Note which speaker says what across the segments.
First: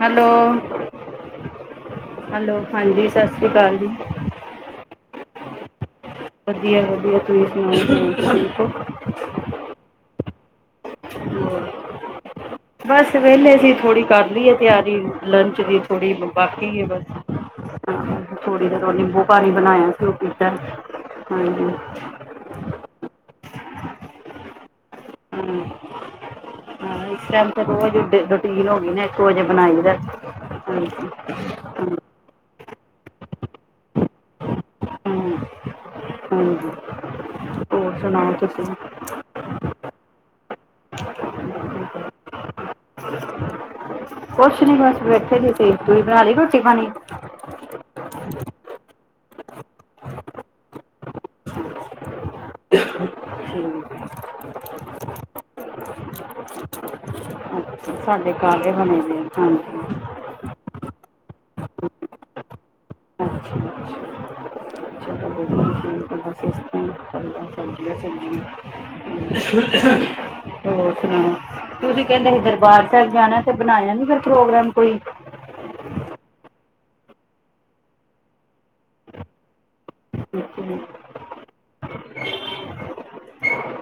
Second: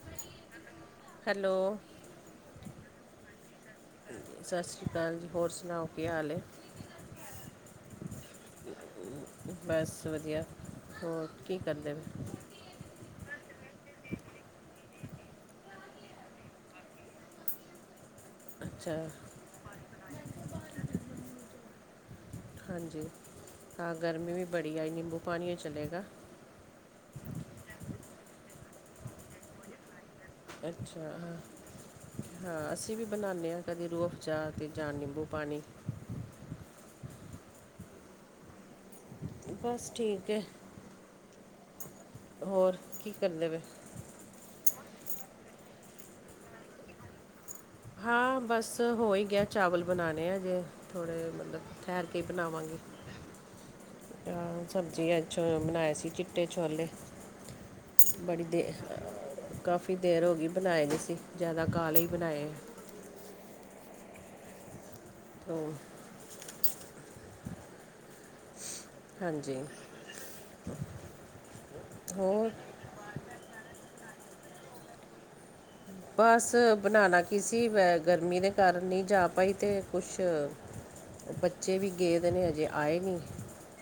Speaker 1: Hello.
Speaker 2: Hello
Speaker 1: hello, ਹਾਂਜੀ ਸਤਿ ਸ਼੍ਰੀ ਅਕਾਲ ਜੀ।
Speaker 2: ਸਤਿ ਸ਼੍ਰੀ ਅਕਾਲ ਜੀ ਹੋਰ ਸੁਣਾਓ ਕੀ ਹਾਲ ਹੈ
Speaker 1: ਵਧੀਆ, ਵਧੀਆ ਤੁਸੀ ਸੁਣਾਓ
Speaker 2: ਬਸ ਵਧੀਆ।
Speaker 1: ਹ [unintelligible]
Speaker 2: ਹੋਰ ਕੀ ਕਰਦੇ ਪਏ?
Speaker 1: [unintelligible] ਬਸ ਵਿਹਲੇ ਸੀ ਥੋੜ੍ਹੀ ਕਰ ਲਈਏ ਤਿਆਰੀ ਲੰਚ ਦੀ ਥੋੜੀ ਬਾਕੀ ਹੈ ਬਸ
Speaker 2: ਹ [unintelligible] [unintelligible]
Speaker 1: ਥੋੜੀ ਜਰ ਨਿੰਬੂ ਪਾਣੀ ਬਣਾਇਆ, ਉਹ ਪੀਤਾ, ਹਾਂਜੀ।
Speaker 2: ਹਾਂਜੀ ਤਾਂ ਗਰਮੀ ਵੀ ਬੜੀ ਆ ਨਿੰਬੂ ਪਾਣੀ ਹੀ
Speaker 1: ਹਮ
Speaker 2: ਚਲੇਗਾ।
Speaker 1: ਹਾਂ ਇਸ ਟਾਈਮ ਤੇ ਰੋਜ਼ ਰੂਟੀਨ ਹੋ ਗਈ ਨਾ ਇੱਕ ਵਜੇ ਬਣਾਈ ਦਾ
Speaker 2: ਅੱਛਾ।
Speaker 1: ਹਾਂਜੀ ਹਮ
Speaker 2: ਹਾਂ ਅਸੀਂ ਵੀ ਬਣਾਉਦੇ ਹਾਂ ਕਦੇ ਰੂਹ ਅਫਜਾ ਤੇ ਜਾਂ ਨਿੰਬੂ ਪਾਣੀ
Speaker 1: ਹਾਂਜੀ, ਹੋਰ ਸੁਣਾਓ ਤੁਸੀਂ?
Speaker 2: ਬਸ ਠੀਕ ਹੈ, ਹੋਰ ਕੀ ਕਰਦੇ ਪਏ
Speaker 1: ਕੁਛ ਨੀ ਬਸ ਬੈਠੇ ਦੀ ਸੀ, ਤੁਸੀ ਬਣਾ ਲਈ ਰੋਟੀ ਪਾਣੀ
Speaker 2: ਹਾਂ ਬਸ ਹੋ ਹੀ ਗਿਆ ਚਾਵਲ ਬਣਾਉਣੇ ਅਜੇ ਥੋੜ੍ਹੇ ਮਤਲਬ ਠਹਿਰ ਕੇ ਹੀ ਬਣਾਵਾਂਗੇ।
Speaker 1: ਠੀਕ।
Speaker 2: ਸਬਜ਼ੀ ਅਛਾ ਬਣਾਏ ਸੀ ਚਿੱਟੇ ਛੋਲੇ
Speaker 1: ਅੱਛਾ ਸਾਡੇ
Speaker 2: ਬੜੀ
Speaker 1: ਕਾਲੇ
Speaker 2: ਦੇਰ,
Speaker 1: ਬਣੇ ਦੇ ਆ, ਹਾਂਜੀ
Speaker 2: ਕਾਫੀ ਦੇਰ ਹੋ ਗਈ ਬਣਾਏ ਨਹੀ ਸੀ ਜ਼ਿਆਦਾ ਕਾਲੇ ਹੀ ਬਣਾਏ।
Speaker 1: ਅੱਛਾ, ਅੱਛਾ
Speaker 2: ਹ [unintelligible] [unintelligible]
Speaker 1: ਸਦੀ ਚਦੀਆਂ
Speaker 2: ਹਾਂਜੀ
Speaker 1: [unintelligible] ਹੋਰ ਸੁਣਾਓ, ਤੁਸੀਂ ਕਹਿੰਦੇ ਸੀ
Speaker 2: ਹੋਰ
Speaker 1: ਦਰਬਾਰ ਸਾਹਿਬ ਜਾਣਾ। ਤੇ ਬਣਾਇਆ ਨੀ ਫਿਰ ਪ੍ਰੋਗਰਾਮ ਕੋਈ
Speaker 2: ਬਸ ਬਣਾਉਣਾ ਕੀ ਸੀ ਵ ਗਰਮੀ ਦੇ ਕਾਰਨ ਨਹੀਂ ਜਾ ਪਾਈ ਤੇ ਕੁਛ
Speaker 1: ਅੱਛਾ
Speaker 2: ਬੱਚੇ ਵੀ ਗਏ ਦੇ ਨੇ ਅਜੇ ਆਏ ਨਹੀਂ।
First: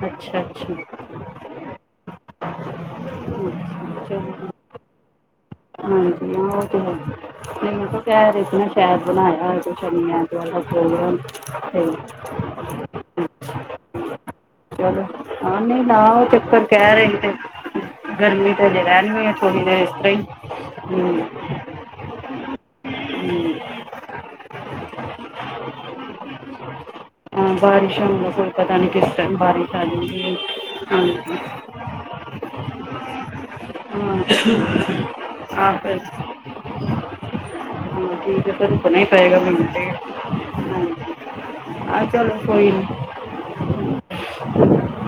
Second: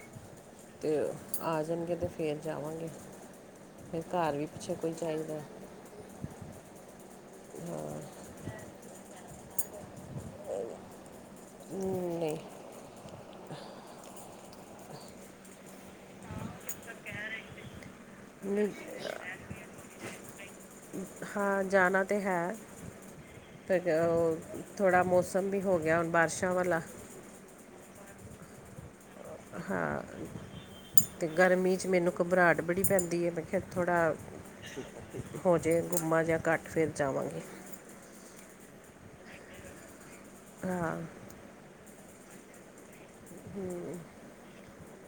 Speaker 1: ਅੱਛਾ,
Speaker 2: ਅਤੇ
Speaker 1: ਅੱਛਾ।
Speaker 2: ਆ ਜਾਣਗੇ ਤੇ ਫਿਰ ਜਾਵਾਂਗੇ,
Speaker 1: ਚਲੋ
Speaker 2: ਫਿਰ ਘਰ ਵੀ ਪਿੱਛੇ ਕੋਈ ਚਾਹੀਦਾ।
Speaker 1: ਹਾਂਜੀ। ਹਾ ਤੇ ਪੰਰਤੁ ਕਹ ਰਹੇ ਸੀ, ਸ਼ਹਿਦ ਬਣਾਇਆ ਹੋਵੇ ਤੇ ਸ਼ਨੀ ਐਤਵਾਰ
Speaker 2: ਨਹੀਂ
Speaker 1: [unintelligible] ਚਲੋ ਹਾਂ ਨਹੀਂ, ਨਾ ਉਹ ਚੱਕਰ ਕਹਿ ਰਹੀ ਤੇ ਗਰਮੀ ਤੇ ਹਜੇ ਰਹਿ ਥੋਰੀ ਦੇਰ ਇਸ ਤਰ੍ਹਾਂ ਹੀ ਹਮ,
Speaker 2: ਹਾਂ ਜਾਣਾ ਤੇ ਹੈ।
Speaker 1: ਹੂੰ,
Speaker 2: ਫਿਰ ਥੋੜ੍ਹਾ ਮੌਸਮ ਵੀ ਹੋ ਗਿਆ, ਹੁਣ ਬਾਰਿਸ਼ਾਂ ਵਾਲਾ
Speaker 1: ਹਾਂ ਬਾਰਿਸ਼ ਹੁੰਦਾ ਕੋਈ, ਪਤਾ ਨਹੀ ਕਿਸ ਟਾਈਮ ਬਾਰਿਸ਼ ਆ
Speaker 2: ਹਾਂ
Speaker 1: ਜਾਦੀ ਏ
Speaker 2: ਅਤੇ ਗਰਮੀ ਮੈਨੂੰ ਘਬਰਾਹਟ ਬੜੀ ਪੈਂਦੀ ਏ ਮੈ ਫਿਰ ਥੋੜ੍ਹਾ ਹੋ ਜਾਵੇ, ਗੁੰਮਾਂ ਜਾਂ ਘੱਟ ਫਿਰ ਜਾਵਾਂਗੇ।
Speaker 1: ਤੇ ਫਿਰ ਰੁਕਨਾ ਈ ਪਏਗਾ ਮੈਨੂੰ ਤੇ।
Speaker 2: ਹਾਂ,
Speaker 1: ਆਹ ਚਲੋ ਕੋਈ ਨੀ,
Speaker 2: ਹੂੰ,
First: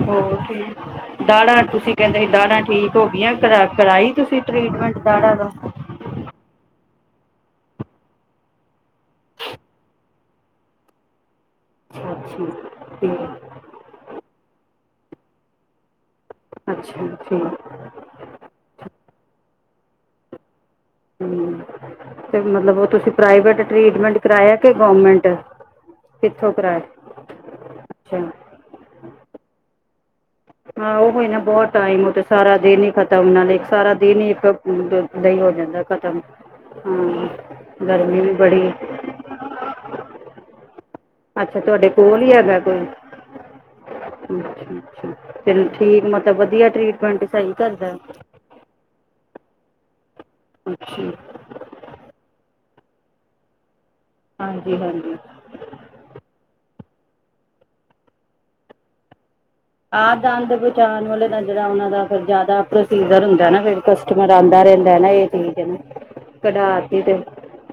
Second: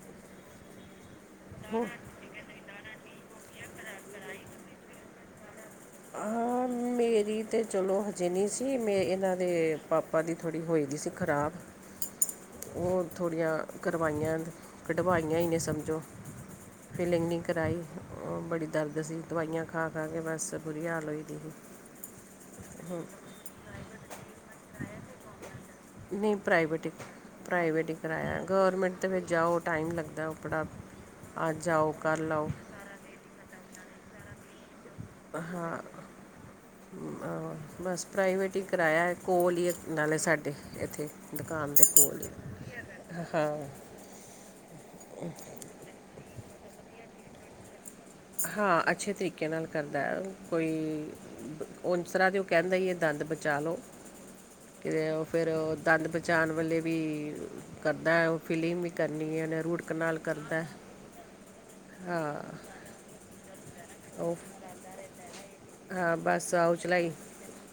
Speaker 1: ਹੋਰ ਠੀਕ, ਦਾੜਾਂ ਤੁਸੀਂ ਕਹਿੰਦੇ ਸੀ ਦਾੜਾਂ ਠੀਕ ਹੋ ਗਈਆਂ। ਕਰਾਈ, ਤੁਸੀਂ ਟ੍ਰੀਟਮੈਂਟ ਦਾੜਾ ਦਾ,
Speaker 2: ਆ, ਮੇਰੀ ਤਾਂ ਚਲੋ ਹਜੇ ਨਹੀਂ ਸੀ, ਮੇ ਇਹਨਾਂ ਦੇ ਪਾਪਾ ਦੀ ਥੋੜ੍ਹੀ ਹੋਏ ਦੀ ਸੀ, ਖ਼ਰਾਬ
Speaker 1: ਅੱਛਾ-ਅੱਛਾ,
Speaker 2: ਉਹ ਥੋੜੀਆਂ ਕਰਵਾਈਆਂ, ਕਢਵਾਈਆਂ ਹੀ ਨੇ ਸਮਝੋ।
Speaker 1: ਅੱਛਾ
Speaker 2: ਫਿਲਿਲਿੰਗ ਨਹੀਂ
Speaker 1: ਠੀਕ
Speaker 2: ਕਰਵਾਈ, ਉਹ ਬੜੀ ਦਰਦ ਸੀ ਦਵਾਈਆਂ ਖਾ-ਖਾ ਕੇ ਬਸ ਬੁਰੀ ਹਾਲਤ।
Speaker 1: ਹੂੰ ਤੇ ਮਤਲਬ, ਉਹ ਤੁਸੀਂ ਪ੍ਰਾਈਵੇਟ ਟਰੀਟਮੈਂਟ ਕਰਾਇਆ, ਕਿ ਗੌਰੌਰਮੈਂਟ?
Speaker 2: ਨਹੀਂ ਪ੍ਰਾਈਵੇਟ ਹੀ ਪ੍ਰਾਈਵੇਟ ਹੀ
Speaker 1: ਅੱਛਾ
Speaker 2: ਕਰਵਾਇਆ, ਗੌਰਮੈਂਟ ਦੇ ਵਿੱਚ ਜਾਓ ਟਾਈਮ ਲੱਗਦਾ। ਬੜਾ
Speaker 1: ਹਾਂ ਉਹ ਨਾ
Speaker 2: ਅੱਜ
Speaker 1: ਬਹੁਤ
Speaker 2: ਜਾਓ
Speaker 1: ਟਾਈਮ ਉਹ ਤੇ
Speaker 2: ਕੱਲ੍ਹ ਆਓ
Speaker 1: ਸਾਰਾ ਦਿਨ ਹੀ ਖਤ ਤਾਂ ਨਾਲ ਦੇ ਇੱਕ ਸਾਰਾ ਦਿਨ ਹੀ ਇੱਕ ਨਹੀਂ ਹੋ
Speaker 2: ਹਾਂ
Speaker 1: ਜਾਂਦਾ ਖਤਮ ਹਾਂ
Speaker 2: ਬਸ
Speaker 1: ਗਰਮੀ ਵੀ
Speaker 2: ਪ੍ਰਾਈਵੇਟ ਹੀ
Speaker 1: ਬੜੀ
Speaker 2: ਕਿਰਾਇਆ ਹੈ, ਕੋਲ ਹੀ ਨਾਲੇ ਸਾਡੇ ਇੱਥੇ
Speaker 1: ਅੱਛਾ
Speaker 2: ਦੁਕਾਨ ਤੇ
Speaker 1: ਤੁਹਾਡੇ
Speaker 2: ਕੋਲ ਹਾਂ,
Speaker 1: ਅ ਅੱ ਠੀਕ ਮਤਲਬ ਵਧੀਆ ਟਰੀਟਮੈਂਟ ਸਹੀ ਕਰਦਾ।
Speaker 2: ਹਾਂ, ਅੱਛੇ ਤਰੀਕੇ ਨਾਲ ਕਰਦਾ ਹੈ ਕੋਈ
Speaker 1: ਅੱਛਾ
Speaker 2: ਉਸਰਾ ਤੇ ਉਹ ਕਹਿੰਦਾ ਹੀ ਏ, ਇਹ ਦੰਦ ਬਚਾ ਲਉ,
Speaker 1: ਹਾਂਜੀ
Speaker 2: ਕਿ
Speaker 1: ਹਾਂਜੀ
Speaker 2: ਫਿਰ ਦੰਦ ਪਹਿਚਾਣ ਵੇਲੇ ਵੀ ਕਰਦਾ ਹੈ, ਉਹ ਫਿਲਿੰਗ ਵੀ ਕਰਨੀ ਰ
Speaker 1: ਆਹ ਦੰਦ ਬਚਾਉਣ ਵਾਲੇ ਤਾਂ, ਜਿਹੜਾ ਉਹਨਾ ਦਾ ਫੇਰ
Speaker 2: ਹਾਂ
Speaker 1: ਜ਼ਿਆਦਾ ਪ੍ਰੋਸੀਜ਼ਰ ਹੁੰਦਾ ਨਾ, ਫਿਰ ਕਸਟਮਰ
Speaker 2: ਉਹ
Speaker 1: ਆਉਂਦਾ ਰਹਿੰਦਾ, ਨਾ ਇਹ ਚੀਜ਼
Speaker 2: ਹਾਂ ਬਸ ਆਉ
Speaker 1: ਕਢਾਤੀ
Speaker 2: ਚਲਾਈ
Speaker 1: ਤੇ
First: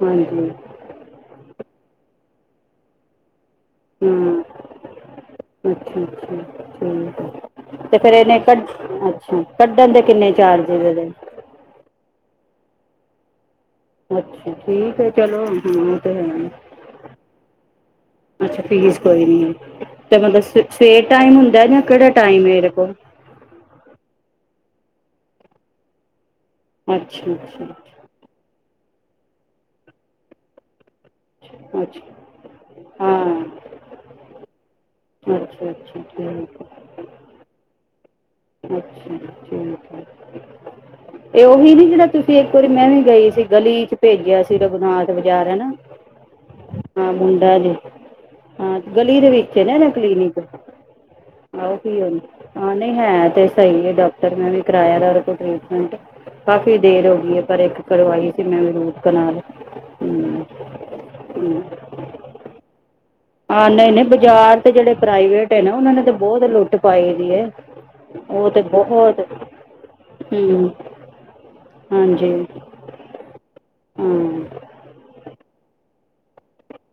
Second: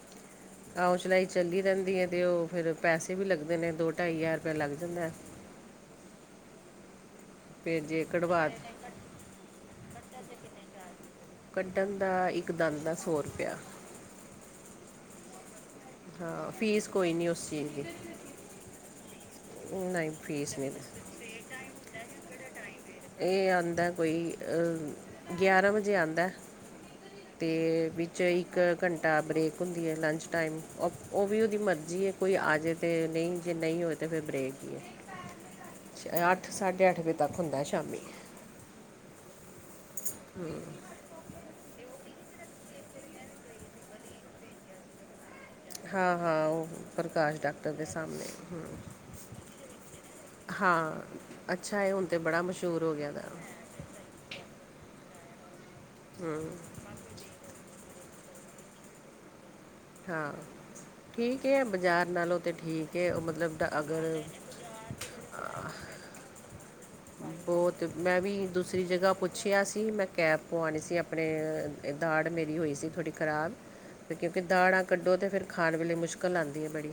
Speaker 1: ਹਾਂਜੀ।
Speaker 2: ਆਉ ਚਲਾਈ ਚੱਲੀ ਰਹਿੰਦੀ ਹੈ, ਤੇ ਉਹ ਫਿਰ ਪੈਸੇ ਵੀ ਲੱਗਦੇ ਨੇ, ਦੋ ਢਾਈ ਹਜ਼ਾਰ ਰੁਪਇਆ ਲੱਗ ਜਾਂਦਾ।
Speaker 1: ਅੱਛਾ-ਅੱਛਾ ਠੀਕ ਹੈ,
Speaker 2: ਫਿਰ
Speaker 1: ਤੇ
Speaker 2: ਜੇ
Speaker 1: ਫੇਰ ਇਹਨੇ
Speaker 2: ਕਢਵਾ
Speaker 1: ਕੱਢ ਅੱਛਾ, ਕੱਢਣ ਦੇ ਕਿੰਨੇ ਚਾਰਜ ਐਦੇ,
Speaker 2: ਕੱਢਣ ਦਾ ਇੱਕ ਦੰਦ ਦਾ ਸੌ ਰੁਪਇਆ।
Speaker 1: ਅੱਛਾ ਠੀਕ ਹੈ ਚਲੋ, ਓ ਤੇ ਹੈ।
Speaker 2: ਹਾਂ ਫੀਸ ਕੋਈ ਨਹੀਂ ਉਸ ਚੀਜ਼ ਦੀ
Speaker 1: ਅੱਛਾ ਫੀਸ ਕੋਈ ਨੀ,
Speaker 2: ਨਹੀਂ
Speaker 1: ਤੇ ਮਤਲਬ
Speaker 2: ਫੀਸ ਨਹੀਂ
Speaker 1: ਸਵੇਰ ਟਾਈਮ ਹੁੰਦਾ ਜਾਂ, ਕਿਹੜਾ ਟਾਈਮ ਏਦੇ ਕੋਲ
Speaker 2: ਇਹ ਆਦਾ ਕੋਈ ਗਿਆਰਾਂ ਵਜੇ ਆਉਦਾ।
Speaker 1: ਅੱਛਾ
Speaker 2: ਅਤੇ
Speaker 1: ਅੱਛਾ
Speaker 2: ਵਿੱਚ ਇੱਕ ਘੰਟਾ ਬਰੇੇਕ ਹੁੰਦੀ ਹੈ, ਲੰਚ ਟਾਈਮ ਉਹ ਵੀ ਉਹਦੀ ਮਰਜ਼ੀ ਹੈ
Speaker 1: ਅੱਛਾ
Speaker 2: ਕੋਈ ਆ ਜਾਵੇ, ਤਾਂ ਨਹੀਂ ਜੇ ਨਹੀਂ ਹੋਵੇ ਤਾਂ ਫਿਰ ਬ੍ਰੇਕ ਹੀ ਹੈ।
Speaker 1: ਅੱਛਾ-ਅੱਛਾ,
Speaker 2: ਸ਼- ਅੱਠ
Speaker 1: ਠੀਕ
Speaker 2: ਸਾਢੇ ਅੱਠ ਵਜੇ ਤੱਕ ਹੁੰਦਾ ਸ਼ਾਮੀ,
Speaker 1: ਅੱਛਾ ਠੀਕ ਹੈ। ਇਹ ਉਹੀ ਨੀ ਜਿਹੜਾ ਤੁਸੀਂ ਇੱਕ ਵਾਰੀ ਮੈਂ ਵੀ ਗਈ ਸੀ, ਗਲੀ ਚ ਭੇਜਿਆ ਸੀ ਰਘੁਨਾਥ ਬਾਜ਼ਾਰ ਹੈ ਨਾ
Speaker 2: ਹਾਂ ਹਾਂ ਉਹ
Speaker 1: ਹਾਂ
Speaker 2: ਪ੍ਰਕਾਸ਼
Speaker 1: ਮੁੰਡਾ
Speaker 2: ਡਾਕਟਰ
Speaker 1: ਜੀ
Speaker 2: ਦੇ ਸਾਹਮਣੇ
Speaker 1: ਹਾਂ ਗਲੀ ਦੇ ਵਿੱਚ ਹੈ ਨਾ ਇਹਦਾ ਕਲੀਨਿਕ
Speaker 2: ਹਾਂ
Speaker 1: ਉਹ
Speaker 2: ਅੱਛਾ ਹੈ
Speaker 1: ਵੀ
Speaker 2: ਹੁਣ ਤਾਂ ਬੜਾ
Speaker 1: ਹਾਂ
Speaker 2: ਮਸ਼ਹੂਰ ਹੋ
Speaker 1: ਨਹੀਂ
Speaker 2: ਗਿਆ ਤ
Speaker 1: ਹੈ ਤੇ ਸਹੀ ਹੈ ਡਾਕਟਰ ਨੇ ਵੀ ਕਰਾਇਆ ਉਹਦੇ ਕੋਲ ਟਰੀਟਮੈਂਟ
Speaker 2: ਹੂੰ
Speaker 1: ਕਾਫੀ ਦੇਰ ਹੋ ਗਈ ਹੈ ਪਰ ਇੱਕ ਕਰਵਾਈ ਸੀ ਮੈਂ ਰੂਟ ਕਨਾਲ
Speaker 2: ਹਾਂ
Speaker 1: ਹਮ
Speaker 2: ਠੀਕ ਹੈ,
Speaker 1: ਹਮ
Speaker 2: ਆ ਬਾਜ਼ਾਰ ਨਾਲੋਂ ਤੇ ਠੀਕ ਹੈ ਉਹ ਮਤਲਬ ਡ-
Speaker 1: ਹਾਂ ਨਹੀਂ-ਨਹੀਂ,
Speaker 2: ਅਗਰ
Speaker 1: ਬਾਜ਼ਾਰ ਤੇ ਜਿਹੜੇ ਪ੍ਰਾਈਵੇਟ ਨੇ ਨਾ, ਉਹਨਾਂ ਨੇ ਤੇ ਬਹੁਤ ਲੁੱਟ ਪਾਈ ਦੀ ਹੈ
Speaker 2: ਬਹੁਤ ਮੈਂ ਵੀ
Speaker 1: ਉਹ ਤੇ
Speaker 2: ਦੂਸਰੀ ਜਗ੍ਹਾ
Speaker 1: ਬਹੁਤ
Speaker 2: ਪੁੱਛਿਆ ਸੀ ਮੈਂ ਕੈਬ
Speaker 1: ਹਮ
Speaker 2: ਪਵਾਉਣੀ ਸੀ ਆਪਣੇ ਦਾੜ
Speaker 1: ਹਾਂਜੀ
Speaker 2: ਮੇਰੀ ਹੋਈ ਸੀ ਥੋੜ੍ਹੀ ਖਰਾਬ
Speaker 1: ਹਾਂ
Speaker 2: ਕਿਉਂਕਿ ਦਾੜ ਕੱਢੋ ਫਿਰ ਖਾਣ ਵੇਲੇ ਮੁਸ਼ਕਿਲ ਆਉਂਦੀ ਹੈ ਬੜੀ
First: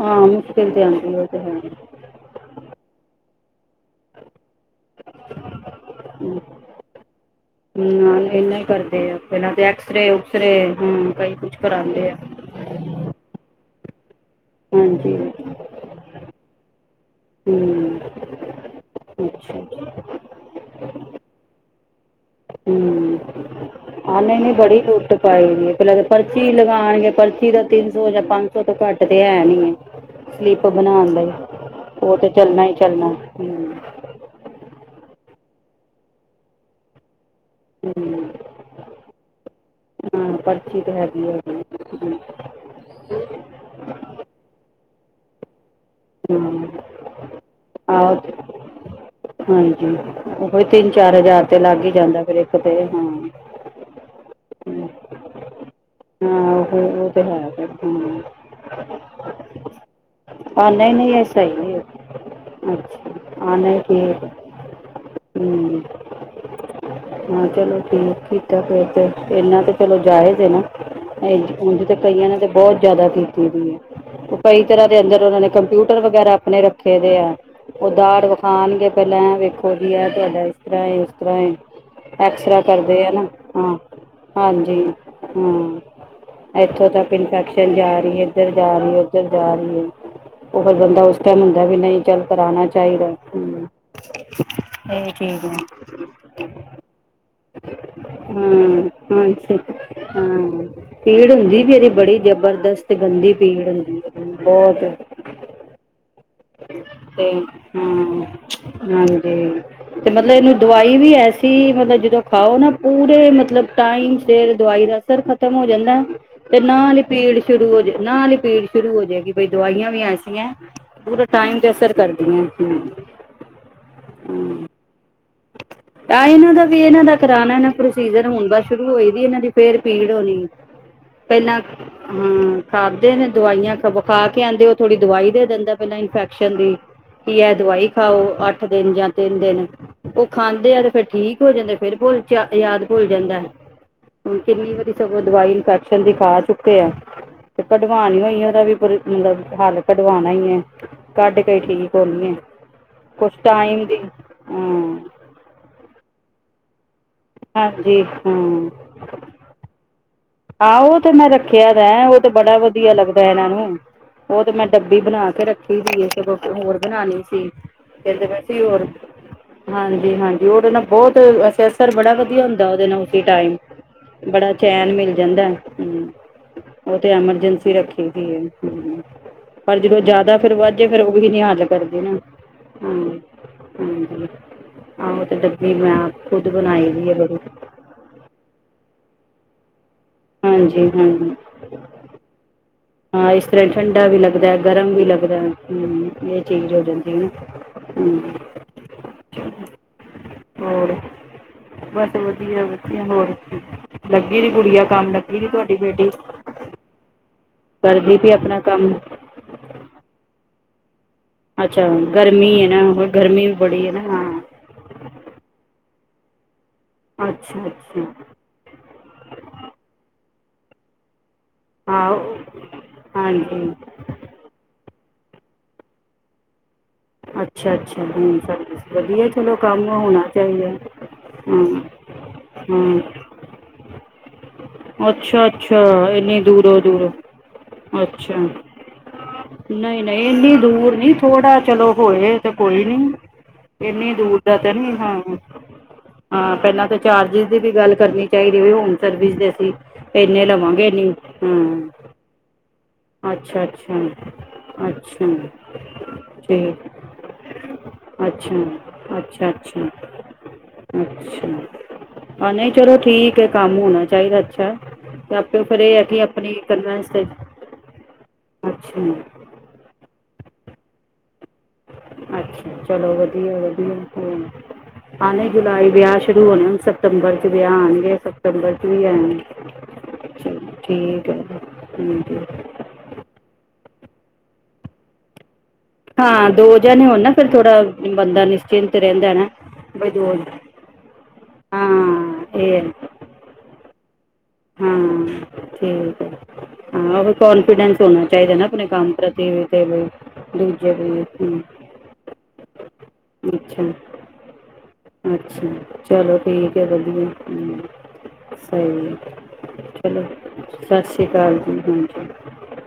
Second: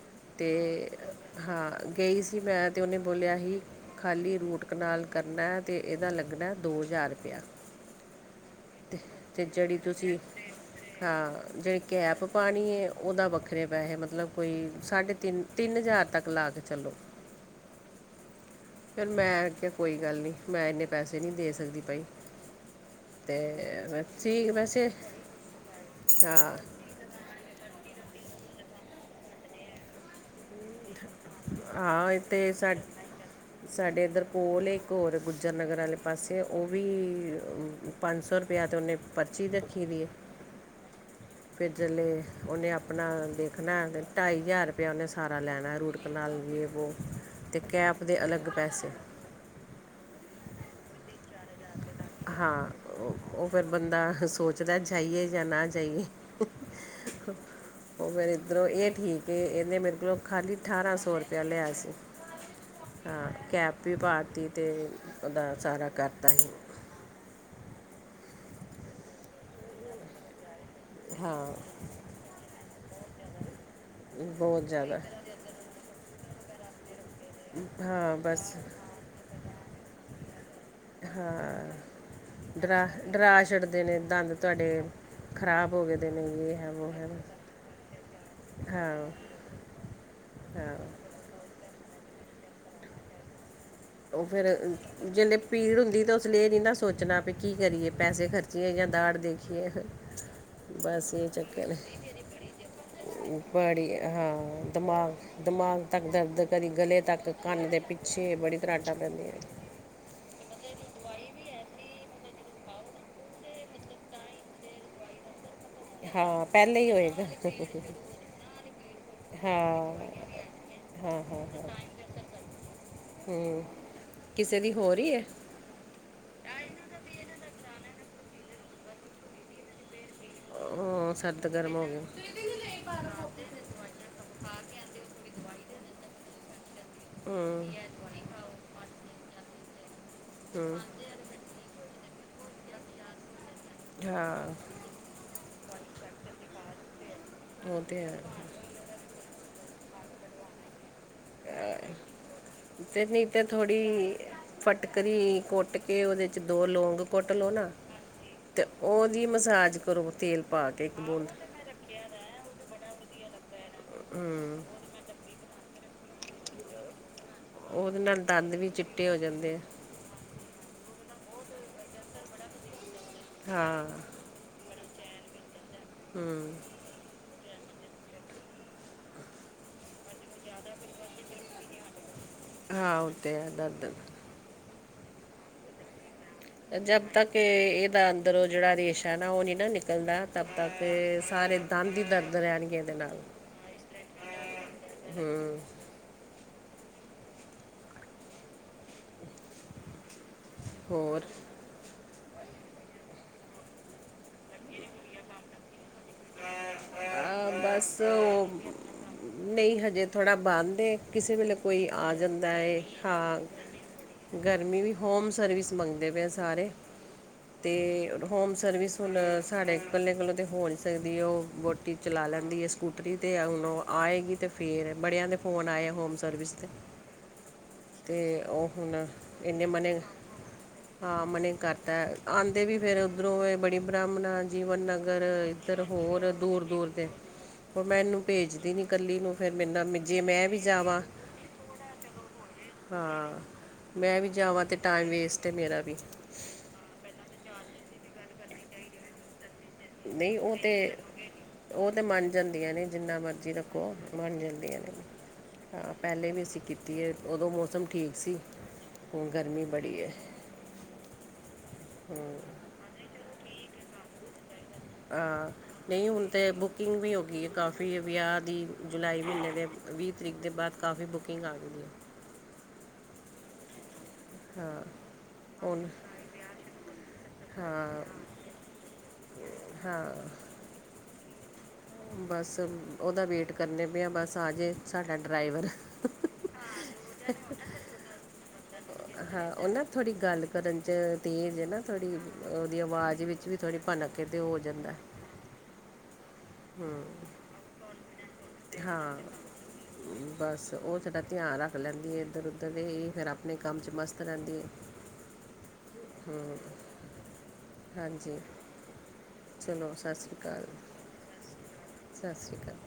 Speaker 1: ਹਾਂ ਮੁਸ਼ਕਿਲ ਤੇ ਆਉਂਦੀ ਉਹ ਤੇ ਹੈ
Speaker 2: ਹਾਂ ਗਈ ਸੀ ਮੈਂ ਅਤੇ ਉਹਨੇ ਬੋਲਿਆ ਸੀ ਖਾਲੀ ਰੂਟ ਕਨਾਲ ਕਰਨਾ ਅਤੇ ਇਹਦਾ ਲੱਗਣਾ ਦੋ ਹਜ਼ਾਰ ਰੁਪਇਆ
Speaker 1: ਹਮ ਨਹੀਂ ਕਰਦੇ
Speaker 2: ਤੇ
Speaker 1: ਪਹਿਲ ਤਾਂ
Speaker 2: ਜਿਹੜੀ
Speaker 1: ਐਕਸਰੇ
Speaker 2: ਤੁਸੀਂ
Speaker 1: ਉਕਸਰੇ ਹਾਂ ਕਈ ਕੁਛ ਕਰਾ
Speaker 2: ਕੈਪ ਪਾਣੀ ਹੈ ਉਹਦਾ ਵੱਖਰੇ ਪੈਸੇ ਮਤਲਬ ਕੋਈ ਸਾਢੇ
Speaker 1: ਹਾਂਜੀ
Speaker 2: ਤਿੰਨ ਤਿੰਨ ਹਜ਼ਾਰ ਤੱਕ ਲਾ ਕੇ ਚੱਲੋ
Speaker 1: ਹਮ
Speaker 2: ਚੱਲ ਮੈਂ ਅ
Speaker 1: ਅੱਛਾ
Speaker 2: ਕਿਹਾ ਕੋਈ ਗੱਲ ਨਹੀਂ ਮੈਂ ਇੰਨੇ ਪੈਸੇ ਨਹੀਂ ਦੇ ਸਕਦੀ ਪਾਈ
Speaker 1: ਹਮ ਆਨੇ ਬੜੀ
Speaker 2: ਵੈਸੇ
Speaker 1: ਲੁੱਟ ਪਾਈ ਦੀ ਪਹਿਲਾਂ ਪਰਚੀ
Speaker 2: ਹਾਂ
Speaker 1: ਲਗਾਉਣਗੇ ਪਰਚੀ ਇਸ ਦਾ ਤਿੰਨ ਸੌ ਜਾਂ ਪੰਜ ਸੌ ਤੋਂ ਘੱਟ ਤੇ ਹੈ ਨੀ ਹੈ ਸਲਿਪ ਬਣਾਉਣ ਲਈ ਉਹ
Speaker 2: ਹਾਂ
Speaker 1: ਤੇ ਚੱਲਣਾ ਹੀ
Speaker 2: ਸਾ
Speaker 1: ਚੱਲਣਾ
Speaker 2: ਸਾਡੇ ਇੱਧਰ ਕੋਲ ਇੱਕ ਹੋਰ ਗੁੱਜਰ ਨਗਰ ਵਾਲੇ ਪਾਸੇ ਉਹ ਵੀ ਪੰਜ
Speaker 1: ਹੂੰ
Speaker 2: ਸੌ ਰਪਇਆ ਤੇ ਉਹਨੇ ਪਰਚੀ ਰੱਖੀ ਦੀ ਹੈ
Speaker 1: ਹਾਂ ਪਰਚੀ ਤੇ ਹੈਗੀ ਹੈ
Speaker 2: ਫਿਰ ਜੇ ਉਹਨੇ ਆਪਣਾ ਦੇਖਣਾ ਢਾਈ ਹਜ਼ਾਰ ਰੁਇਆ ਉਹਨੇ ਸਾਰਾ ਲੈਣਾ ਰੁ
Speaker 1: ਹਾਂ
Speaker 2: ਟੈਕਨਜੀ ਵੋ ਅਤੇ ਕੈਪ
Speaker 1: ਆਹ
Speaker 2: ਦੇ ਅਲੱਗ ਪੈਸੇ
Speaker 1: ਹਾਂਜੀ ਉਹ ਤਿੰਨ ਚਾਰ ਹਜ਼ਾਰ ਤੇ ਲੱਗ ਹੀ ਜਾਂਦਾ ਫਿਰ ਇੱਕ ਤੇ ਹਾਂ ਹੂੰ।
Speaker 2: ਉਹ ਫਿਰ ਬੰਦਾ ਸੋਚਦਾ ਜਾਈਏ ਜਾਂ ਨਾ ਜਾਈਏ
Speaker 1: ਹਾਂ ਉਹ ਉਹ ਤੇ ਹੈ ਫ ਹਮ
Speaker 2: ਮੱਧਰੋਂ ਇਹ ਸੀ ਕਿ ਇਹਨੇ ਮੇਰੇ ਕੋਲੋਂ ਖਾਲੀ
Speaker 1: ਹਾਂ ਨਹੀਂ
Speaker 2: ਅਠਾਰਾਂ
Speaker 1: ਨਹੀਂ
Speaker 2: ਸੌ
Speaker 1: ਇਹ
Speaker 2: ਰੁਪਇਆ ਲਿਆ
Speaker 1: ਸਹੀ ਹੈ
Speaker 2: ਸੀ
Speaker 1: ਅੱਛਾ
Speaker 2: ਹਾਂ
Speaker 1: ਨਹੀਂ
Speaker 2: ਕੈਪ ਵੀ
Speaker 1: ਠੀਕ ਹੈ।
Speaker 2: ਪਾਾਤੀ ਤੇ ਓਦਾ
Speaker 1: ਹੂੰ
Speaker 2: ਸਾਰਾ ਕਰਤਾ ਸੀ
Speaker 1: ਹਾਂ ਚਲੋ ਠੀਕ ਕੀਤਾ ਫੇਰ ਤੇ ਇਹਨਾਂ ਤੇ ਚਲੋ ਜਾਇਜ਼ ਨਾ
Speaker 2: ਹਾਂ
Speaker 1: ਇਝ ਕਈਆਂ ਨੇ ਦੇ ਬਹੁਤ ਜਿਆਦਾ ਕੀਤੀ ਵੀ ਹੈ ਉਹ ਕਈ
Speaker 2: ਬਹੁਤ
Speaker 1: ਤਰ੍ਹਾਂ
Speaker 2: ਜ਼ਿਆਦਾ
Speaker 1: ਦੇ ਅੰਦਰ ਉਹਨਾਂ ਨੇ ਕੰਪਿਊਟਰ ਵਗੈਰਾ ਆਪਣੇ ਰੱਖੇ ਦੇ ਆ ਉ
Speaker 2: ਹਾਂ
Speaker 1: ਦਾੜ
Speaker 2: ਬਸ
Speaker 1: ਵਖਾਣਗੇ ਪਹਿਲਾਂ ਵੇਖੋ ਵੀ ਹੈ ਤੁਹਾਡਾ ਇਸ ਤਰ ਹੈ ਉਸ ਤਰ੍ਹਾਂ
Speaker 2: ਹਾਂ
Speaker 1: ਐਕਸਰਾ
Speaker 2: ਡਰਾ
Speaker 1: ਕਰਦੇ ਆ ਨਾ
Speaker 2: ਡਰਾ
Speaker 1: ਹਾਂ
Speaker 2: ਛੱਡਦੇ ਨੇ ਦੰਦ
Speaker 1: ਹਾਂਜੀ
Speaker 2: ਤੁਹਾਡੇ ਖਰਾਬ
Speaker 1: ਹਮ
Speaker 2: ਹੋ ਗਏ ਦੇ ਨੇ ਇਹ ਹੈ
Speaker 1: ਇੱਥੋਂ
Speaker 2: ਉਹ ਹੈ
Speaker 1: ਤੱਕ ਇਨਫੈਕਸ਼ਨ ਜਾ ਰਹੀ ਇੱਧਰ ਜਾ ਰਹੀ
Speaker 2: ਹਾਂ
Speaker 1: ਉੱਧਰ ਜਾ ਰਹੀ ਹੈ ਉਹ ਫਿਰ
Speaker 2: ਹਾਂ
Speaker 1: ਬੰਦਾ ਉਸ ਟਾਈਮ ਹੁੰਦਾ ਵੀ ਨਹੀਂ ਚੱਲ ਕਰਾਉਣਾ ਚਾਹੀਦਾ ਹ
Speaker 2: ਉਹ ਫਿਰ ਜਿਸ ਦੇ ਭੀੜ ਹੁੰਦੀ ਤਾਂ ਉਸ ਲਈ ਇਹ ਨਹੀਂ ਨਾ ਸੋਚਣਾ ਵੀ ਕੀ ਕਰੀਏ ਪਸੇ ਖਰਚਏ
Speaker 1: ਹਾਂ
Speaker 2: ਜਾਂ ਦਾੜ
Speaker 1: ਹਾਂਜੀ
Speaker 2: ਦੇਖਏ
Speaker 1: ਹਾਂ
Speaker 2: ਬਸ ਇਹ
Speaker 1: ਪੀੜ ਹੁੰਦੀ ਵੀ
Speaker 2: ਚੱਕਰ
Speaker 1: ਇਹਦੀ ਬੜੀ ਜ਼ਬਰਦਸਤ ਤੇ ਗੰਦੀ ਪੀੜ
Speaker 2: ਬੜੀ
Speaker 1: ਹੁੰਦੀ ਹੈ
Speaker 2: ਹਾਂ
Speaker 1: ਬਹੁਤ
Speaker 2: ਦਿਮਾਗ ਦਿਮਾਗ ਤੱਕ ਦਰਦ ਕਰਦੀ ਗਲੇ ਤੱਕ
Speaker 1: ਤੇ
Speaker 2: ਕੰਨ ਦੇ
Speaker 1: ਹਾਂ
Speaker 2: ਪਿੱਛੇ ਬੜੀ ਤਰਾਟਾਂ
Speaker 1: ਹਾਂਜੀ
Speaker 2: ਪੈਂਦੀਆਂ
Speaker 1: ਤੇ ਮਤਲਬ ਇਹਨੂੰ ਦਵਾਈ ਵੀ ਹੈ ਅਸੀਂ ਮਤਲਬ ਜਦੋਂ ਖਾਓ ਨਾ ਪੂਰੇ ਮਤਲਬ ਟਾਈਮ ਸੇਰ ਦਵਾਈ ਦਾ ਅਸਰ ਖ਼ਤਮ ਹੋ ਜਾਂਦਾ
Speaker 2: ਹਾਂ
Speaker 1: ਤੇ
Speaker 2: ਪਹਿਲੇ
Speaker 1: ਨਾਲ ਹੀ
Speaker 2: ਹੋਏਗਾ
Speaker 1: ਪੀੜ ਸ਼ੁਰੂ ਹੋ ਜਾ ਨਾੀ ਪੀੜ ਸ਼ੁਰੂ ਹੋ ਜਾਏਗੀ ਬਈ ਦਵਾਈਆਂ
Speaker 2: ਹਾਂ
Speaker 1: ਵੀ ਐਸੀਆਂ
Speaker 2: ਹਾਂ
Speaker 1: ਪੂਰਾ ਟਾਈਮ ਤੇ ਅਸਰ ਕਰਦੀ
Speaker 2: ਹਮ ਕਿਸੇ ਦੀ ਹੋਰ ਹੀ ਹੈ
Speaker 1: ਆਹ ਇਹਨਾਂ ਦਾ ਵੀ ਇਹਨਾਂ ਦਾ ਕਰਾਉਣਾ ਨਾ ਪ੍ਰੋਸੀਜਰ ਹੁਣ ਬਸ ਸ਼ੁਰੂ ਹੋਏ ਸੀ ਇਹਨਾਂ ਦੀ ਫੇਰ ਪੀੜ ਹੋਣੀ
Speaker 2: ਉਹ ਸਰਦ
Speaker 1: ਪਹਿਲਾਂ
Speaker 2: ਗਰਮ ਹੋ ਗਿਆ
Speaker 1: ਹਾਂ ਖਾਧਦੇ ਨੇ ਦਵਾਈਆਂ ਵਿ ਖਾ ਕੇ ਆਉਂਦੇ ਉਹ ਥੋੜੀ ਦਵਾਈ ਦੇ ਦਿੰਦਾ ਪਹਿਲਾਂ ਇਨਫੈਕਸ਼ਨ ਦੀ ਕੀ ਹੈ
Speaker 2: ਹੂੰ
Speaker 1: ਦਵਾਈ ਖਾਓ ਅੱਠ ਦਿਨ ਜਾਂ ਤਿੰਨ ਦਿਨ ਉਹ ਖਾਂਦੇ
Speaker 2: ਹੂੰ
Speaker 1: ਆ ਤੇ ਫੇਿਰ ਠੀਕ ਹੋ ਜਾਂਦੇ ਫੇਿਰ ਭੁੱਲ ਯਾਦ ਭੁੱਲ ਜਾਂਦਾ ਹੁਣ
Speaker 2: ਹਾਂ
Speaker 1: ਕਿੰਨੀ ਵਾਰੀ ਚੋ ਦਵਾਈ ਇਨਫੈਕਸ਼ਨ ਦਿਖਾ ਚੁੱਕੇ ਆ ਤੇ
Speaker 2: ਉਹ
Speaker 1: ਕਢਵਾਾਨ
Speaker 2: ਹੈ
Speaker 1: ਹੋਈ ਉਹਦਾ ਵੀ ਮਤਲਬ ਹੱਲ ਕਢਵਾਉਣਾ ਈ ਹੈ ਕੱਢ ਕੇਈ ਠੀਕ ਹੋਣੀ ਹੈ
Speaker 2: ਤੇ ਨਹੀਂ
Speaker 1: ਕੁਛ
Speaker 2: ਤਾਂ
Speaker 1: ਟਾਈਮ ਦੀ
Speaker 2: ਥੋੜ੍ਹੀ
Speaker 1: ਹਾਂ
Speaker 2: ਫਟਕਰੀ ਕੁੱਟ ਕੇ ਉਹਦੇ 'ਚ ਦੋ ਲੌਂਗ ਕੁੱਟ ਲਓ ਨਾ
Speaker 1: ਹਾਂਜੀ ਹਾਂ
Speaker 2: ਤੇ ਉਹਦੀ ਮਸਾਜ ਕਰੋ ਤੇਲ ਪਾ ਕੇ
Speaker 1: ਆਹੋ
Speaker 2: ਇੱਕ
Speaker 1: ਉਹ ਤੇ ਮੈਂ
Speaker 2: ਬੂੰਦ
Speaker 1: ਰੱਖਿਆ ਵ ਉਹ ਤੇ ਬੜਾ ਵਧੀਆ ਲੱਗਦਾ ਇਹਨਾਂ ਨੂੰ ਉਹ ਤੇ
Speaker 2: ਹੂੰ
Speaker 1: ਮੈਂ ਬਣਾ ਕੇ ਰੱਖੀ ਹੋਈਏ ਹੋਰ ਬਣਾਉਣੀ ਸੀ
Speaker 2: ਉਹਦੇ ਨਾਲ
Speaker 1: ਫ ਤੇ
Speaker 2: ਦੰਦ
Speaker 1: ਵੈਸੇ
Speaker 2: ਵੀ
Speaker 1: ਹੋਰ
Speaker 2: ਚਿੱਟੇ ਹੋ ਜਾਂਦੇ ਆ
Speaker 1: ਹਾਂਜੀ ਹਾਂਜੀ ਹੋਰ ਨਾ ਬਹੁਤ ਅਸ ਬੜਾ ਵਧੀਆ ਹੁੰਦਾ ਉਹਦੇ ਨਾਲ ਟਮ
Speaker 2: ਹਾਂ
Speaker 1: ਬੜਾ ਚੈਨ ਮਿਲਦਾ ਜਾਂਦਾ ਹੂੰ
Speaker 2: ਹੂੰ
Speaker 1: ਉਹ ਤੇ ਐਮਰਜੈਂਸੀ ਰੱਖੀ ਸੀ ਪਰ ਜਦੋਂ ਜ਼ਿਆਦਾ ਫੇਰ ਵੱਧਜੇ ਫੇਰ ਉਹੀ ਨੀ ਹੱਲ ਕਰਦੇ ਨਾ
Speaker 2: ਹਾਂ
Speaker 1: ਹ
Speaker 2: ਹੁੰਦੇ ਆ ਦੰਦ
Speaker 1: ਹਾਂਜੀ ਆਹੋ ਤੇ ਡੱਬ ਮੈਂ ਖੁਦ ਬਣਾਈ
Speaker 2: ਜਦ
Speaker 1: ਦੀ ਹੈ
Speaker 2: ਤੱਕ
Speaker 1: ਬੜੀ
Speaker 2: ਇਹਦਾ ਅੰਦਰੋਂ ਜਿਹੜਾ ਰੇਸ਼ਾ ਨਾ ਉਹ ਨੀ ਨਾ ਨਿਕਲਦਾ ਤਦ ਤੱਕ
Speaker 1: ਹਾਂਜੀ
Speaker 2: ਇਹ
Speaker 1: ਹਾਂਜੀ
Speaker 2: ਸਾਰੇ ਦੰਦ ਹੀ ਦਰਦ ਰਹਿਣਗੇ ਇਹਦੇ ਨਾਲ
Speaker 1: ਹਾਂ ਇਸ ਤਰ੍ਹਾਂ ਠੰਡਾ ਵੀ ਲੱਗਦਾ ਗਰਮ ਵੀ ਲੱਗਦਾ
Speaker 2: ਹੂੰ
Speaker 1: ਹੂੰ ਇਹ ਚੀਜ਼ ਹੋ ਜਾਂਦੀ ਹੈ ਹੂੰ ਹੋਰ ਬਸ ਵਧੀਆ ਵਧੀਆ ਹੋਰ ਲੱਗੀ ਦੀ ਗੁੜੀਆ ਦਾ ਕੰਮ ਲੱਗੀ ਸੀ ਤੁਹਾਡੀ ਬੇਟੀ
Speaker 2: ਬਸ
Speaker 1: ਕਰਦੀ ਪਈ
Speaker 2: ਉਹ
Speaker 1: ਆਪਣਾ ਕੰਮ
Speaker 2: ਨਹੀਂ ਹਜੇ ਥੋੜ੍ਹਾ ਬੰਦ ਏ ਕਿਸੇ ਵੇਲੇ ਕੋਈ
Speaker 1: ਅੱਛਾ
Speaker 2: ਆ
Speaker 1: ਗਰਮੀ
Speaker 2: ਜਾਂਦਾ
Speaker 1: ਹੈ
Speaker 2: ਏ
Speaker 1: ਨਾ ਹੋਰ
Speaker 2: ਹਾਂ
Speaker 1: ਗਰਮੀ ਵੀ ਬੜੀ ਹੈ ਨਾ ਹਾਂ
Speaker 2: ਗਰਮੀ ਵੀ ਹੋਮ ਸਰਵਿਸ ਮੰਗਦੇ ਪਏ ਸਾਰੇ
Speaker 1: ਅੱਛਾ ਅੱਛਾ
Speaker 2: ਅਤੇ ਹੋਮ ਸਰਵਿਸ ਹੁਣ ਸਾਡੇ ਇਕੱਲੇ ਇਕੱਲੋਂ ਤਾਂ ਹੋ ਨਹੀਂ ਸਕਦੀ ਉਹ ਵੋਹਟੀ ਚਲਾ
Speaker 1: ਆਹੋ
Speaker 2: ਲੈਂਦੀ ਹੈ ਸਕੂਟਰੀ 'ਤੇ ਹੁਣ
Speaker 1: ਹਾਂਜੀ
Speaker 2: ਉਹ ਆਏਗੀ ਅਤੇ ਫੇਰ ਬੜਿਆਂ ਦੇ ਫੋਨ ਆਏ ਹੋਮ ਸਰਵਿਸ ਤੇ
Speaker 1: ਅੱਛਾ ਅੱਛਾ
Speaker 2: ਤੇ
Speaker 1: ਹੋਮ
Speaker 2: ਉਹ
Speaker 1: ਸਰਵਿਸ
Speaker 2: ਹੁਣ
Speaker 1: ਵਧੀਆ ਚਲੋ
Speaker 2: ਇੰਨੇ ਮਨ
Speaker 1: ਕੰਮ ਹੋਣਾ ਚਾਹੀਦਾ
Speaker 2: ਹਾਂ ਮਨ
Speaker 1: ਹਮ
Speaker 2: ਕਰਦਾ ਆਂ ਵੀ
Speaker 1: ਹਮ
Speaker 2: ਫਿਰ ਉੱਧਰੋਂ ਬੜੀ ਬ੍ਰਾਹਮਣਾਂ ਜੀਵਨ ਨਗਰ
Speaker 1: ਅੱਛਾ
Speaker 2: ਧਰ
Speaker 1: ਅੱਛਾ
Speaker 2: ਹੋਰ
Speaker 1: ਇੰਨੀ
Speaker 2: ਦੂਰ
Speaker 1: ਦੂਰੋਂ
Speaker 2: ਦੂਰ ਦੇ
Speaker 1: ਦੂਰੋਂ
Speaker 2: ਉਹ ਮੈਂ ਇਹਨੂੰ
Speaker 1: ਅੱਛਾ
Speaker 2: ਭੇਜਦੀ ਨੀ ਕੱਲੀ ਨੂੰ ਫਿਰ ਮੇਰੇ ਨਾਲ
Speaker 1: ਨਹੀਂ
Speaker 2: ਜੇ
Speaker 1: ਨਹੀਂ
Speaker 2: ਮੈਂ
Speaker 1: ਇੰਨੀ
Speaker 2: ਵੀ
Speaker 1: ਦੂਰ
Speaker 2: ਜਾਵਾਂ
Speaker 1: ਨੀ ਥੋੜਾ ਚਲੋ ਹੋਏ ਤੇ ਕੋਈ ਨੀ
Speaker 2: ਹਾਂ
Speaker 1: ਇੰਨੀ
Speaker 2: ਮੈਂ ਵੀ
Speaker 1: ਦੂਰ ਦਾ
Speaker 2: ਜਾਵਾਂ
Speaker 1: ਤ
Speaker 2: ਤੇ
Speaker 1: ਨਹੀਂ
Speaker 2: ਟਾਈਮ
Speaker 1: ਹਾਂ
Speaker 2: ਵੇਸਟ ਹੈ ਮੇਰਾ ਵੀ
Speaker 1: ਹਾਂ ਪਹਿਲਾਂ ਤਾਂ ਚਾਰਜਿਸ ਦੀ ਵੀ ਗੱਲ ਕਰਨੀ ਚਾਹੀਦੀ ਹੋ ਹੋਮ ਸਰਵਿਸ ਦੇ ਅਸੀਂ
Speaker 2: ਨਹੀਂ
Speaker 1: ਇੰਨੇ
Speaker 2: ਉਹ ਤੇ
Speaker 1: ਲਵਾਂਗੇ ਇੰਨੀ
Speaker 2: ਉਹ ਤੇ
Speaker 1: ਹਾਂ
Speaker 2: ਮੰਨ ਜਾਂਦੀਆਂ ਨੇ ਜਿੰਨਾ ਮਰਜੀ
Speaker 1: ਅੱਛਾ
Speaker 2: ਰੱਖੋ
Speaker 1: ਅੱਛਾ
Speaker 2: ਮੰਨ ਜਾਂਦੀਆਂ
Speaker 1: ਅੱਛਾ
Speaker 2: ਹਾਂ ਪਹਿਲੇ ਵੀ ਅਸੀਂ
Speaker 1: ਠੀਕ
Speaker 2: ਕੀਤੀ ਹੈ ਉਦੋਂ ਮੌਸਮ ਠੀਕ ਸੀ
Speaker 1: ਅੱਛਾ
Speaker 2: ਹੁਣ
Speaker 1: ਅੱਛਾ
Speaker 2: ਗਰਮੀ
Speaker 1: ਅੱਛਾ
Speaker 2: ਬੜੀ ਹੈ
Speaker 1: ਅੱਛਾ ਹਾਂ ਨਹੀਂ ਚਲੋ ਠੀਕ ਹੈ ਕੰਮ ਹੋਣਾ ਚਾਹੀਦਾ ਅੱਛਾ ਅਤੇ ਆਪੇ ਫਿਰ ਇਹ ਹੈ
Speaker 2: ਨਹੀਂ
Speaker 1: ਕਿ
Speaker 2: ਹੁਣ ਤਾਂ
Speaker 1: ਆਪਣੀ
Speaker 2: ਬੁਕਿੰਗ
Speaker 1: ਕਨਵੈਂਸ
Speaker 2: ਵੀ ਹੋ
Speaker 1: 'ਤੇ
Speaker 2: ਗਈ ਹੈ ਕਾਫੀ ਵੀ ਵਿਆਹ ਦੀ
Speaker 1: ਅੱਛਾ
Speaker 2: ਜੁਲਾਈ ਮਹੀਨੇ ਦੇ ਵੀਹ ਤਰੀਕ ਦੇ ਬਾਅਦ ਕਾਫੀ ਬੁਕਿੰਗ ਆ ਗਈ ਹੈ
Speaker 1: ਅੱਛਾ ਚਲੋ ਵਧੀਆ ਵਧੀਆ
Speaker 2: ਹਾਂ
Speaker 1: ਆਣੇ
Speaker 2: ਹੁਣ
Speaker 1: ਜੁਲਾਈ ਵਿਆਹ ਸ਼ੁਰੂ ਹੋਣੇ ਹੁਣ ਸਤੰਬਰ ਚ ਵਿਆਹ
Speaker 2: ਹਾਂ
Speaker 1: ਆਣਗੇ ਸਪਤੰਬਰ ਚ ਵੀ ਆ
Speaker 2: ਹਾਂ
Speaker 1: ਠੀਕ ਹੈ ਜੀ
Speaker 2: ਬਸ ਉਹਦਾ ਵੇਟ ਕਰਨੇ ਪਏਿਆ ਬਸ ਆ ਜੇ ਸਾਡਾ ਡਰਾਈਵਰ
Speaker 1: ਹਾਂ ਦੋ ਜਣੇ ਹੋਣ ਨਾ ਫੇਰ ਥੋੜਾ ਬੰਦਾ ਨ
Speaker 2: ਹਾਂ ਉਹ ਨਾ ਥੋੜ੍ਹੀ ਗੱਲ ਕਰਨ ਚ ਤੇਜ਼ ਹੈ ਨਾ ਥੋੜ੍ਹੀ
Speaker 1: ਹਾਂ ਇਹ
Speaker 2: ਉਹਦੀ
Speaker 1: ਹੈ
Speaker 2: ਆਵਾਜ਼ ਵਿੱਚ ਵੀ [unintelligible] ਕਿਦੇ ਹੋਰ ਜਾ
Speaker 1: ਹਾਂ ਠੀਕ ਹੈ
Speaker 2: ਹੂੰ
Speaker 1: ਹਾਂ ਉਹ ਵੀ ਕਨਫੀਡੈਂਸ [unintelligible] ਚਾਹੀਦਾ ਨਾ ਆਪਣੇ ਕੰਮ
Speaker 2: ਹਾਂ
Speaker 1: ਪ੍ਰਤੀ ਤੇ
Speaker 2: ਬਸ
Speaker 1: ਦੂਜੇ
Speaker 2: ਉਹ ਹੜਾ
Speaker 1: ਵੀ
Speaker 2: ਧਿਆਨ
Speaker 1: ਹਮ,
Speaker 2: ਰੱਖ ਲੈਂਦੀ ਹੈ ਇੱਧਰ ਉੱਧਰ ਦੇ ਇਹ ਫਿਰ ਆਪਣੇ ਕੰਮ 'ਚ
Speaker 1: ਅੱਛਾ
Speaker 2: ਮਸਤ ਰਹਿੰਦੀ ਐ
Speaker 1: ਅੱਛਾ ਚਲੋ ਠੀਕ ਹੈ ਵਧੀਆ
Speaker 2: ਹਾਂਜੀ
Speaker 1: ਹ ਸਹੀ
Speaker 2: ਸਤਿ
Speaker 1: ਚਲੋ
Speaker 2: ਸ਼੍ਰੀ ਅਕਾਲ
Speaker 1: ਸਤਿ ਸ਼੍ਰੀ ਅਕਾਲ ਜੀ
Speaker 2: ਸਤਿ
Speaker 1: ਹਾਂਜੀ
Speaker 2: ਸ਼੍ਰੀ ਅਕਾਲ